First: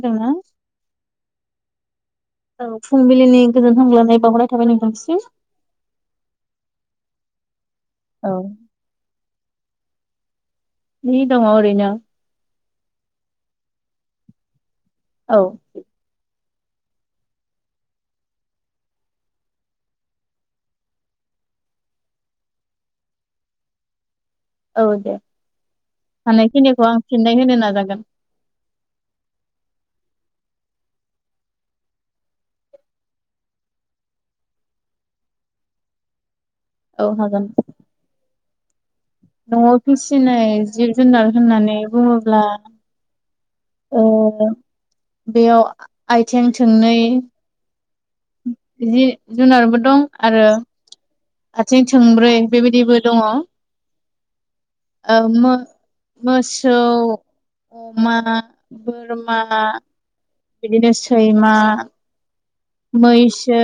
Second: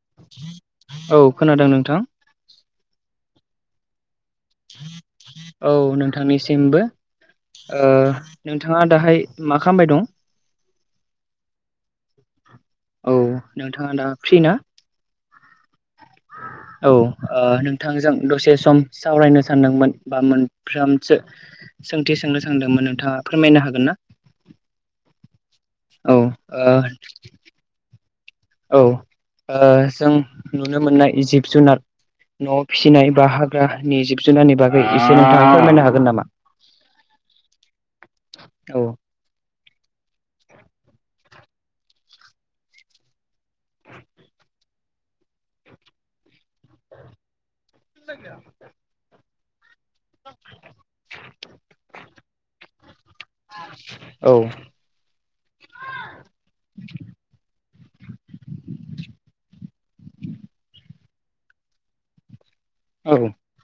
खोनादोंना? औ खोनादों नोंथां गोजोनथों औ नोंथांनिसिमबो औ नोंथाङा दाहाय मा खालामबाय दं नि दङ ओरैनो औ नोंथाङा दा फ्रि ना औ [inaudible] औ नोंथांजों दसे सम सावरायनो सानदोंमोन बा मोनफ्रामसो सोंथि सोंनो सोंदोंमोन नोंथाङा फोरमायनो हागोन ना औ दे औ हानायखिनिखौ आं फिननाय होनो नाजागोन। औ जों नुनो मोननाय जिब जुनार न'आव फिसिनाय बा हाग्रानि जिब जुनारनि बागै एसे नोंथाङा फोरमायनो हागोन नामा औ हागोन औ न'आव फिसिनाय जिब जुनार होननानै बुङोब्ला बेयाव आथिं थोंनै [unintelligible] जुनारफोर दं आरो आथिं थोंब्रै बेबायदिबो दङ औ मो मोसौ अमा बोरमा बिदिनो सैमा औ मैसो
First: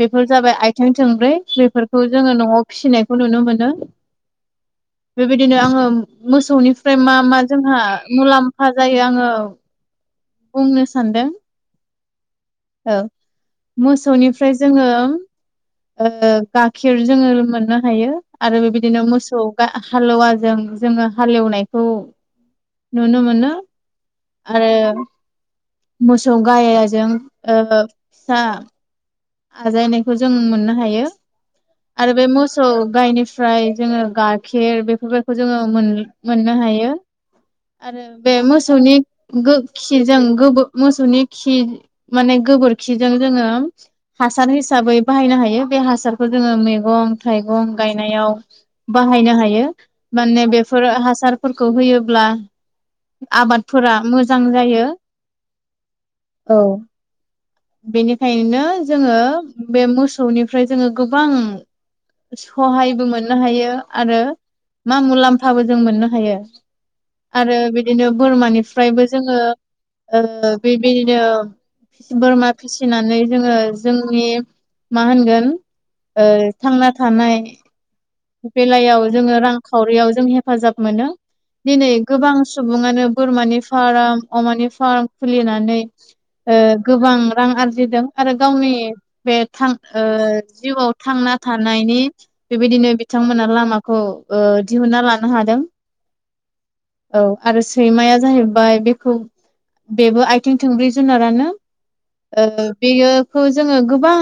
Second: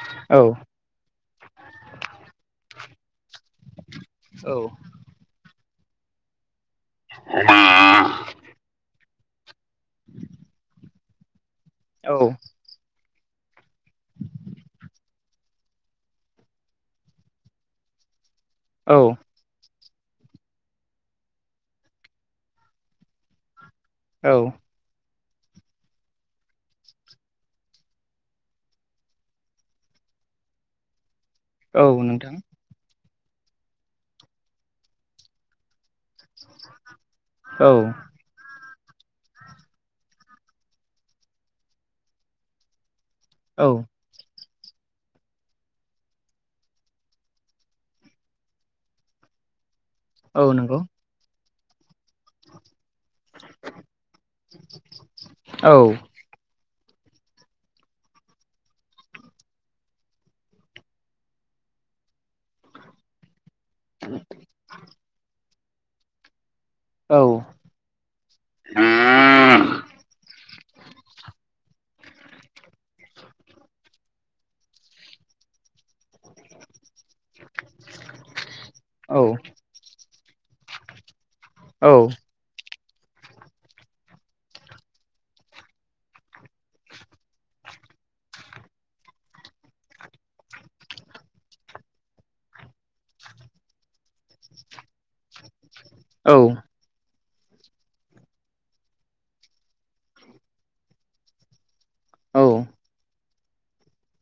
बेफोर जाबाय आथिं थोंब्रै बेफोरखौ जोङो न'आव फिसिनायखौ नु नुनो मोनो बेबायदिनो आङो मोसौनि ओमफ्राय मा मा जोंहा मुलाम्फा जायो आङो बुंनो सानदों औ मोसौनिफ्राय जोङो गाइखेर जोङो मोननो हायो आरो औ बेबायदिनो मोसौ गा हालेवाजों जोङो हालेवनायखौ नुनो मोनो। औ आरो मोसौ गायजों फिसा आजायनायखौ जों मोननो हायो औ आरो बे नोंथां मोसौ गायनो ओमफ्राय जोङो गाइखेर बेफोरफोरखौ जोङो मोन मोननो हायो औ आरो बे मोसौ सौनि खिजों मोसौनि खि माने गोबोरखि जों जोङो औ हासार हिसाबै बाहायनो हायो बे हासारखौ जोङो मैगं थाइगं गायनायाव बाहायनो हायो औ माने नंगौ बेफोर हासारफोरखौ होयोब्ला आबादफोरा मोजां जायो औ औ बेनिखायनो जोङो बे मोसौनिफ्राय जोङो गोबां सहायबो मोननो हायो आरो मा मुलामफाबो जों मोननो हायो। औ आरो बिदिनो बोरमानिफ्रायबो जोङो बेबायदिनो बोरमा फिसिनानै जोङो जोंनि मा होनगोन थांना थानाय बेलायाव जोङो रांखावरियाव जों हेफाजाब मोनो औ दिनै गोबां सुबुं सुबुङानो बोरमानि फार्म अमानि फार्म खुलिनानै ओ गोबां रां आर आरजिदों आरो गावनि बे जिउआव थांना थानायनि बेबायदिनो बिथांमोना लामाखौ दिहुनना लानो हादों। औ औ आरो सैमाया जाहैबाय बेखौ बेबो आथिं थोंब्रै जुनारानो बेयोखौ जोङो गोबां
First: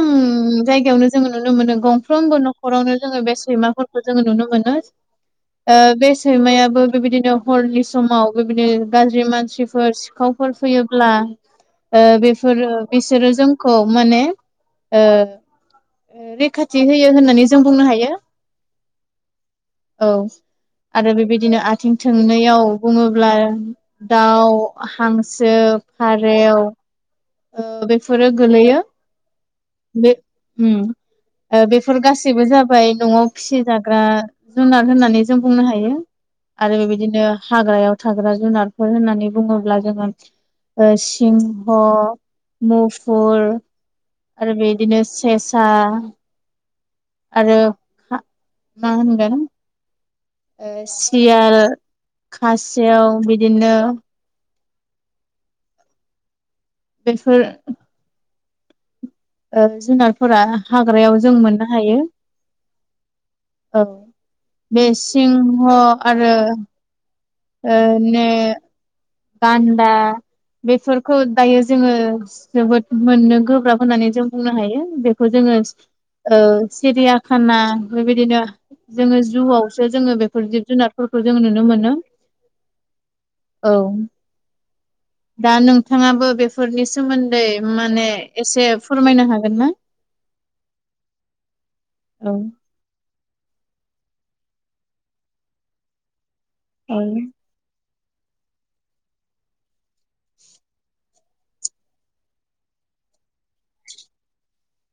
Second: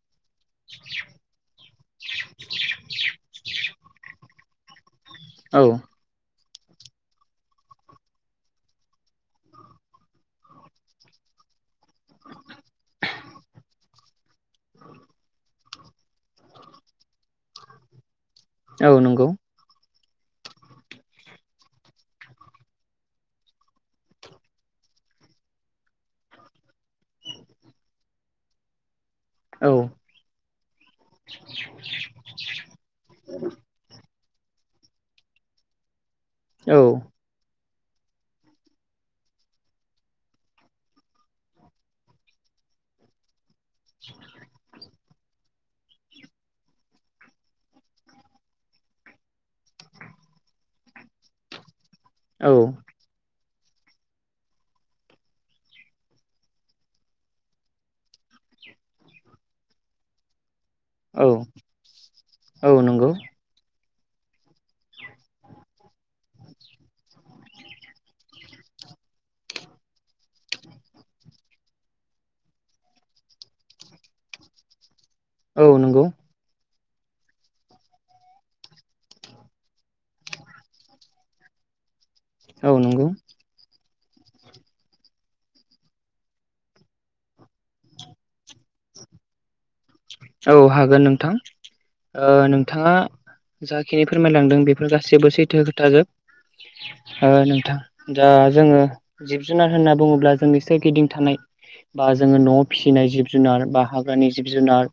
जायगायावनो जोङो नुनो मोनो गंफ्रोमबो न'खराव आवनो जोङो बे सैमफोरखौ जोङो नुनो मोनो। औ ओ‌ बेस सैमायाबो बेबायदिनो हरनि समाव बेबायदिनो गाज्रि मानसिफोर सिखावफोर फैयोब्ला बेफोरो बिसोरो जोंखौ माने रैखाथि होयो होननानै जों बुंनो हायो। औ नंगौ। औ आरो बेबायदिनो आथिं थोंनैयाव बुङोब्ला दाउ हांसो फारेव ओ बेफोरो गोलैयो। औ बे उम बेफोर गासैबो जाबाय न'आव फिसिजाग्रा जुनार होननानै जों बुंनो हायो। औ आरो बेबायदिनो हाग्रायाव थाग्रा जुनारफोर होननानै बुङोब्ला जोङो सिंह मुफुर आरो बिदिनो सेसा आरो मा होनगोन। सियाल खासेयाव बिदिनो बेफोर ओ जुनारफोरा हाग्रायाव औ जों मोननो हायो। औ नंगौ औ नंगौ औ बे सिंह आरो ओ नो गान्दा बेफोरखौ दायो जोङो जोबोद मोननो गोब्राब होननानै जों बुंनो हायो बेखौ जोंङो औ नंगौ औ सिरियाखाना बेबायदिनो जोङो जुआवसो जोङो बेफोर जिब जुनारफोरखौ जों नुनो मोनो। औ नंगौ औ [inaudible] दा नोंथाङाबो बेफोरनि सोमोन्दै माने एसे फोरमायनो हागोन ना औ हागोन नोंथां औ ओ नोंथाङा जाखिनि फोरमायलांदों बेफोर गासैबो सैथो खोथाजोब ओ औ नोंथां दा जोङो जिब जुनार होनना बुङोब्ला जोंनि सोरगिदिं थानाय बा जोङो न'आव फिसिनाय जिब जुनार बा हाग्रानि जिब जुनार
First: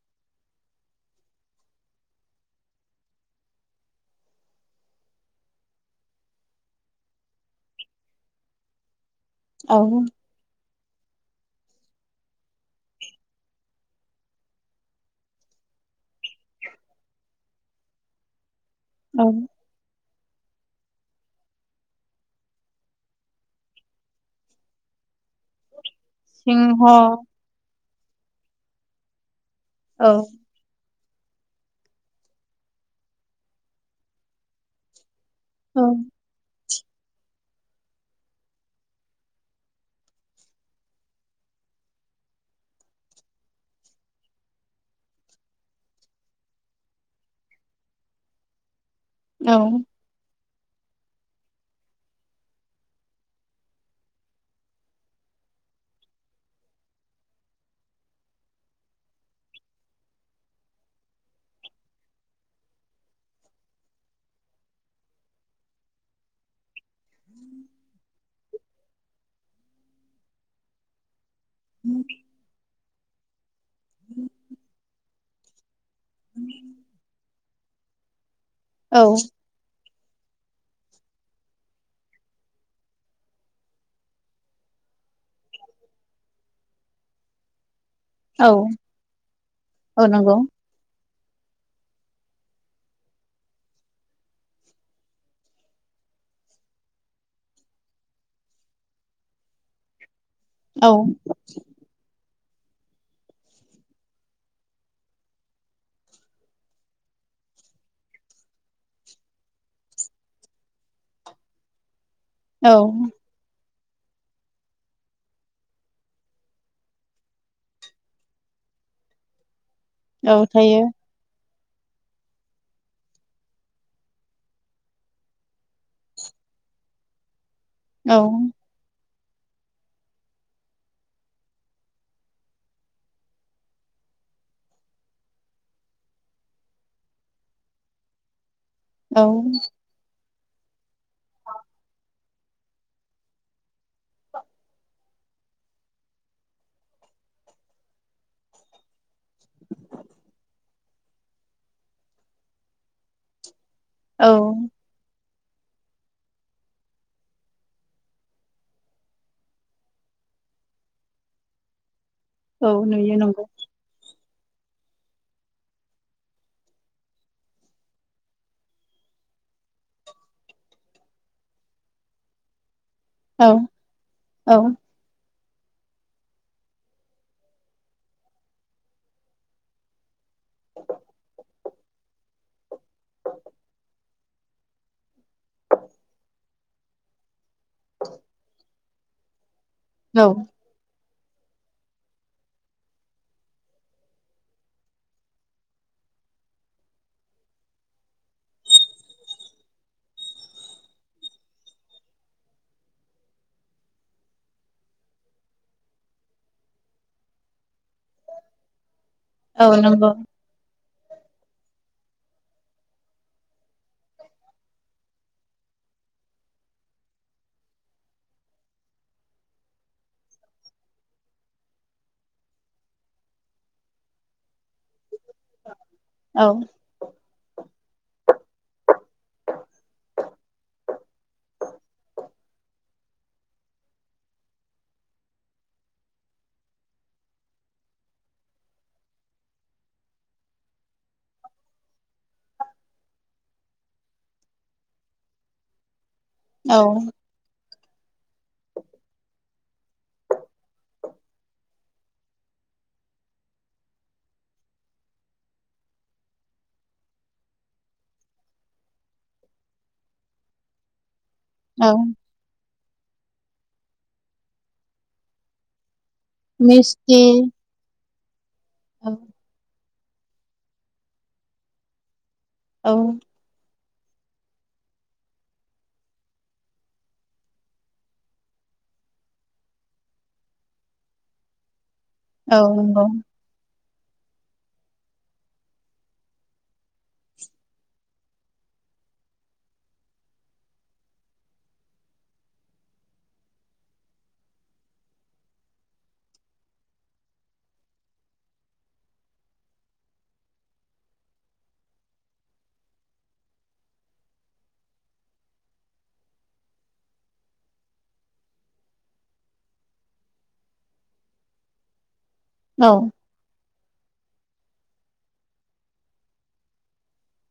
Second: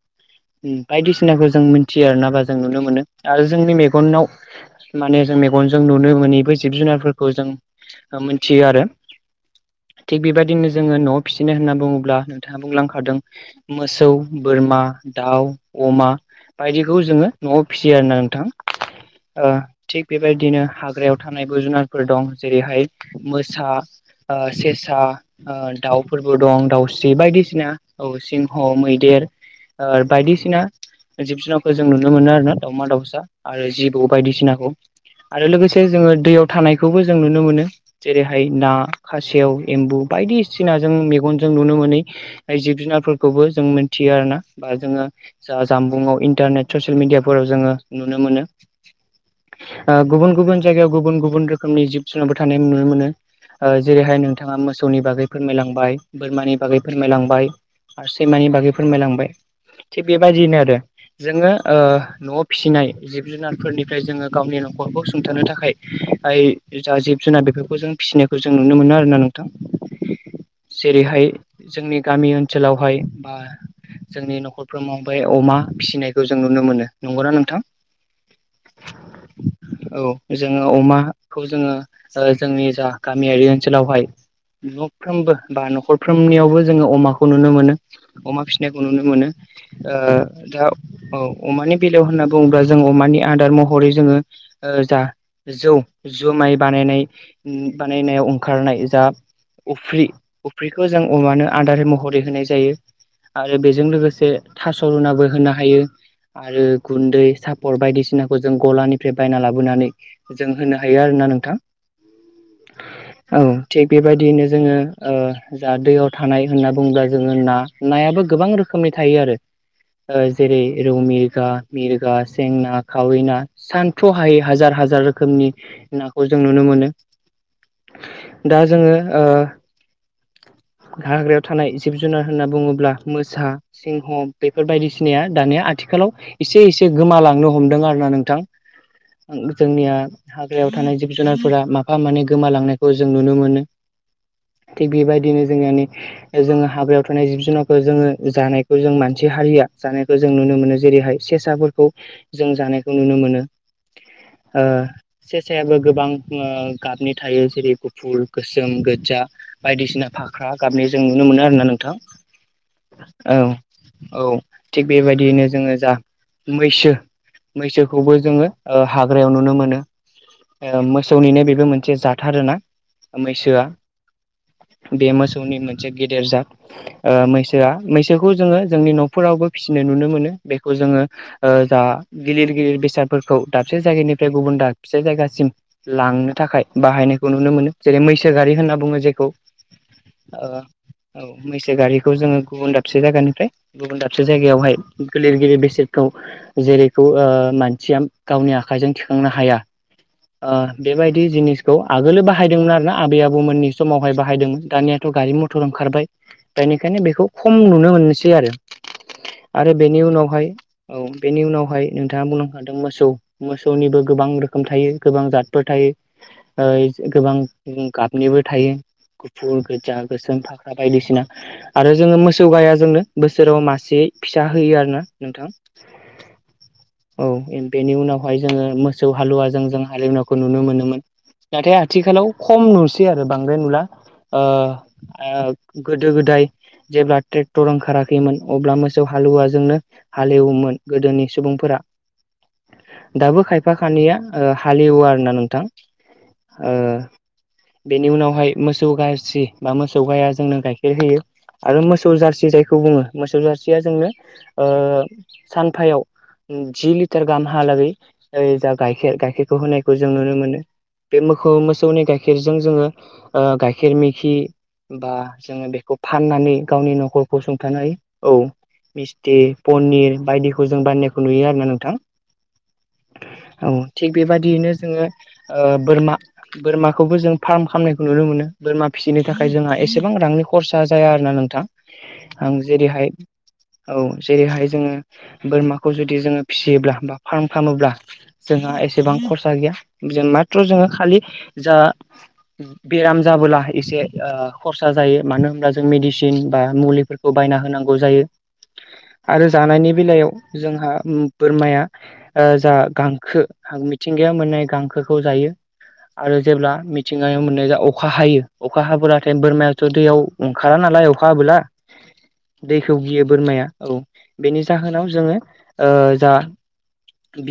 बायदिसिनाखौ जों मिथियो आर ना बा जों नुनो मोनो आरो जोंनि मेगनाव माने जों मेगन गनजों नुनो मोनैबो जिब जुनारफोरखौ जों मिथियो आरो औ थिग बेबायदिनो जोङो न'आव फिसिनो होनना बुङोब्ला नोंथाङा बुंलांखादों मोसौ बोरमा दाउ अमा बायदिखौ जोङो न'आव फिसियो आरोना नोंथां औ ओ थिग बेबायदिनो हाग्रायाव थानायबो जुनारफोर दं जेरैहाय मोसा ओ सेसा ओ दाउ फोरबो दं सिंह औ दाउस्रि बायदिसिना औ सिंह मैदेर ओ औ बायदिसिना जिब जुनारखौ जों नुनो मोनो आरोना दाावमा दाउसा आरो जिबौ बायदिसिनाखौ आरो औ लोगोसे जोङो दैयाव थानाय खौबो जों नुनो मोनो जेरैहाय ना खासेव एम्बु बायदिसिनाजों मेगनजों नुनो मोनै जिब जुनारफोरखौबो जों मिथियो आरो ना बा जोङो जा जामबुंआव इन्टारनेट ससियेल मिडियाफोराव जोङो नुनो मोनो। ओ गुबुन गुबुन जायगायाव गुबुन गुबुन रोखोमनि जिब जुनारफोर थानाय नुनो मोनो। ओ जेरैहाय नोंथाङा मोसौनि बागै फोरमायलांबाय बोरमानि बागै फोरमायलांबाय। आरो सैमानि बागै फोरमायलांबाय। थिग बेबायदियैनो आरो जोङो ओ न'आव फिसिनाय जिब जुनारफोरनिफ्राय जोङो गावनि न'खरखौ सुंथानो थाखाय [unintelligible] जा जिब जुनार बेफोरखौ जों फिसिनायखौ जों नुनो मोनो आरो ना नोंथां जेरैहाय जोंनि गामि ओनसोलावहाय बा जोंनि न'खर ओमफाय अमा फिसिनायखौ जों नुनो मोनो नंगौ नोंथां औ औ जोङो अमाखौ जोङो ओ जोंनि जा गामियारि ओनसोलावहाय न'फ्रोमबो बा न'खरफ्रोमनियावबो जोङो अमाखौ नुनो मोनो। अमा औ फिसिनायखौ नुनो मोनो ओ औ नंगौ दा औ अमानि बेलायाव होनना बुङोब्ला जों अमानि आदार महरै जोङो ओ जा जौ जुमाइ बानायनाय बानायनायाव ओंखारनाय जा अफ्रि अफ्रिखौ औ जों अमानो आदार महरै होनाय जायो आरो बेजों लोगोसे थास' रुनाबो होनो हायो। आरो गुन्दै सापर बायदिसिनाखौ जों गलानिफ्राय बायना लाबोनानै जों होनो हायो आरो ना नोंथां। औ औ थिग बेबायदियैनो जोङो ओ जा दैयाव थानाय होनना बुङोब्ला जोङो ना नायाबो गोबां रो खोमनि थायो आरो औ जेरै थायो रौ मिरगा मिरगा सेंना खावै ना सान्थ्र' हायै हाजार हाजार रोखोमनि नाखौ जों नुनो मोनो औ दा जोङो ओ हाग्रायाव थानाय जिब जुनार होनना बुङोब्ला मोसा सिंहम बेफोर बायदिसिनाया दानिया आथिखालाव एसे एसे गोमालांनो हमदों आरो ना नोंथां औ जोंनिया हाग्रायाव थानाय जिब जुनारफोरा माफा मानै गो गोमालांनायखौ जों नुनो मोनो। थिग बेबायदिनो जोंनि माने जोङो हाबायाव थानाय जिब जुनारखौ जोङो जानायखौ जों मान सि हारिया जानायखौ जों नुनो मोनो जेरैहाय सेसाफोरखौ जों जानायखौ नुनो मोनो। औ ओ सेसायाबो गोबां ओ गाबनि थायो जेरै गुफुर, गोसोम, गोजा बायदिसिना फाख्रा गाबनि जों नुनो मोनो आरोना नोंथां औ नुयो औ नंगौ औ थिग बेबायदियैनो जोङो जा मैसो मैसोखौबो जोङो ओ हाग्रायाव नुनो मोनो ओ मोसौनिनो बेबो मोनसे जाथ आरोना औ मैसोआ औ बे मो सौनि मोनसे गेदेर जाथ मैसोआ मैसोखौ जोङो जोंनि न'फोरावबो फिसिनो नुनो मोनो बेखौ जोङो ओ जा गिलिर गिलिर बेसादफोरखौ दाब से जायगानिफ्राय गुबुन दाबसे जायगासिम लांनो थाखाय बाहायनायखौ नुनो मोनो जेरै मैसो गारि होनना बुङो जेखौ औ ओ औ मैसो गारिखौ जोङो गुबुन दाबसे जायगानिफ्राय गुबुन दाबसे जायगायावहाय गिलिर गिलिर बेसादखौ जेरैखौ मानसिया गावनि आ खाइजों थिखांनो हाया ओ बेबायदि जिनिसखौ आगोलो बाहायदोंमोन आरोना आबै आबौमोननि समावहाय बाहायदोंमोन दानियाथ' गारि मटर ओंखारबाय बेनिखायनो बेखौ खम नुनो मोनसै आरो औ आरो बेनि नंगौ उनावहाय औ बेनि उनावहाय नोंथाङा बुंलांखादों मोसौ मोसौनिबो गोबां रोखोम थायो गोबां जादफोर थायो ओ गोबां गाबनिबो थायो गुफुर गोजा गोसोम फाख्रा बायदिसिना आरो जोङो मोसौ गाया जोंनो बो सोराव मासे फिसा होयो आरो ना नोंथां औ औ बेनि उनावहाय जोङो मोसौ हालुवाजों जों हाले एवनायखौ नुनो मोनोमोन नाथाय आथिखालाव खम नुसै आरो बांद्राय नुला ओ ओ गोदो गोदाय जेब्ला ट्रेक्टर ओंखारा खैमोन अब्ला मोसौ हालुवाजोंनो हाल एवोमोन गोदोनि सुबुंफोरा दाबो खायफा खानिया हाल एवो आरोना नोंथां ओ औ बेनि उनावहाय मोसौ जारसि बा मोसौ गाया जोंनो गाइखेर होयो आरो मोसौ जारसि जाय बेखौ बुङो मोसौ जासिया जोंनो सानफायाव जि लिटार गाहामहालागै जा गाइखेर गायखेरखौ होनायखौ जों नुनो मोनो बे मोसौ औ मोसौनि गाइखेरजों जोङो गाइखेर मिखि बा जोङो बेखौ फाननानै गावनि मिस्थि न'खरखौ सुंथानाय औ औ मिस्थि पनिर बायदिखौ जों बान्नायखौ नुयो आरो ना नोंथां औ औ थिग बेबादियैनो जोङो बोरमा बोरमाखौबो जों फार्म खालामनायखौ नुनो मोनो बोरमा फिसिनो थाखाय जोंहा एसेबां रांनि खरसा जाया आरो ना नोंथां आं औ नंगौ जेरैहाय औ जेरैहाय जोङो बोरमाखौ जुदि जोङो फिसियोब्ला बा फार्म खालामोब्ला जोंहा एसेबां खरसा गैया जों माथ्र जोङो खालि जा बेराम जाबोला एसे खरसा जायो मानो होनब्ला जों मेदिसिन बा मुलिफोरखौ बायना होनांगौ जायो आरो जानायनि बेलायाव जोंहा बोरमाया जा गांखो मिथिंगाया मोननाय गांखोखौ जायो। आरो जेब्ला मिथिंगायाव मोननाय ज अखा हायो अखा हाब्लाथाय बोरमायाथ दैयाव ओंखारा नालाय अखाबोला औ दैखौ गियो बोरमाया औ बेनि जाहोनाव जोङो जा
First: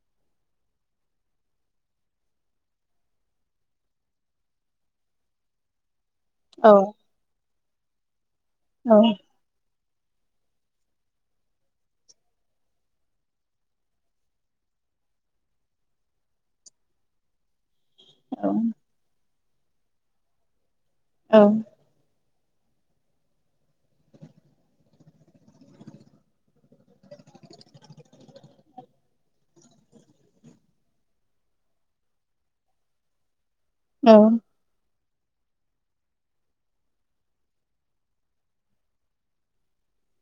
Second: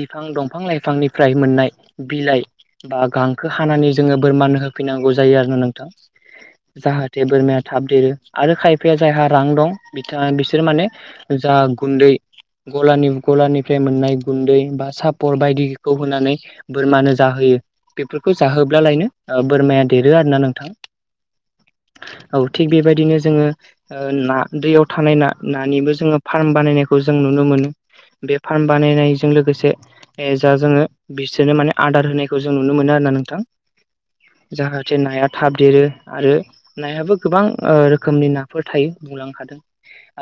बिफां दंफां लाइफांनिफ्राय मोननाय बिलाइ बा गांखो हानानै जोङो बोरमानो होफैनांगौ जायो आरो ना नोंथां औ जाहाथे बोरमाया थाब देरो आरो औ खायफाया जायहा रां दं बिथाङा बिसोर माने जा गुन्दै गलानि गलानिफ्राय मोननाय गुन्दै बा सापर बायदिखौ होनानै बोरमानो जाहोयो बेफोरखौ जाहोब्ला लायनो बोरमाया देरो आरो ना नोंथाङा औ औ थिग बेबायदिनो जोङो ओ ना दैयाव थानाय नानिबो जोङो फार्म बानायनायखौ जों नुनो मोनो। बे फार्म बानायनायजों लोगोसे जा जोङो बिसोरनो माने आदार होनायखौ जों नुनो मोनो आरो। ना नोंथां औ जे नाया थाब देरो आरो नायाबो गोबां ओ रोखोमनि नाफोर थायो बुंलांनो हादों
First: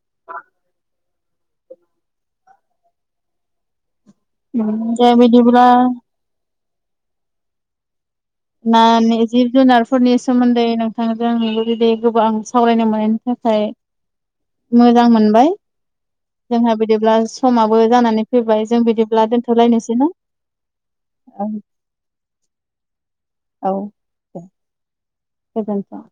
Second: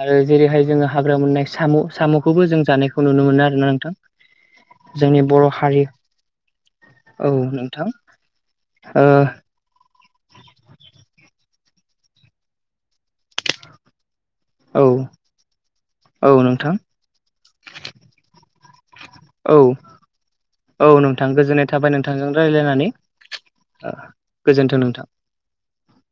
आरो जेरैहाय जोङो हाग्रा मोननाय साम सामखौबो जों जानायखौ नुनो मोनो आरोना नोंथां। दे जोंनि बर' बिदिब्ला हारि औ नोंथां ना ओ जिब जुनारफोरनि सोमोन्दै नोंथांजों बिदि गोबां सावरायनो मोनो [unintelligible] औ मोजां मोनबाय औ नोंथां जोंहा बिदिब्ला समाबो जानानै फैबाय। जों बिदिब्ला औ दोनथ'लायनोसै ना औ नोंथां गोजोननाय थाबाय नोंथांजों रायज्लायनानै। गोजोनथों नोंथां। गोजोनथों।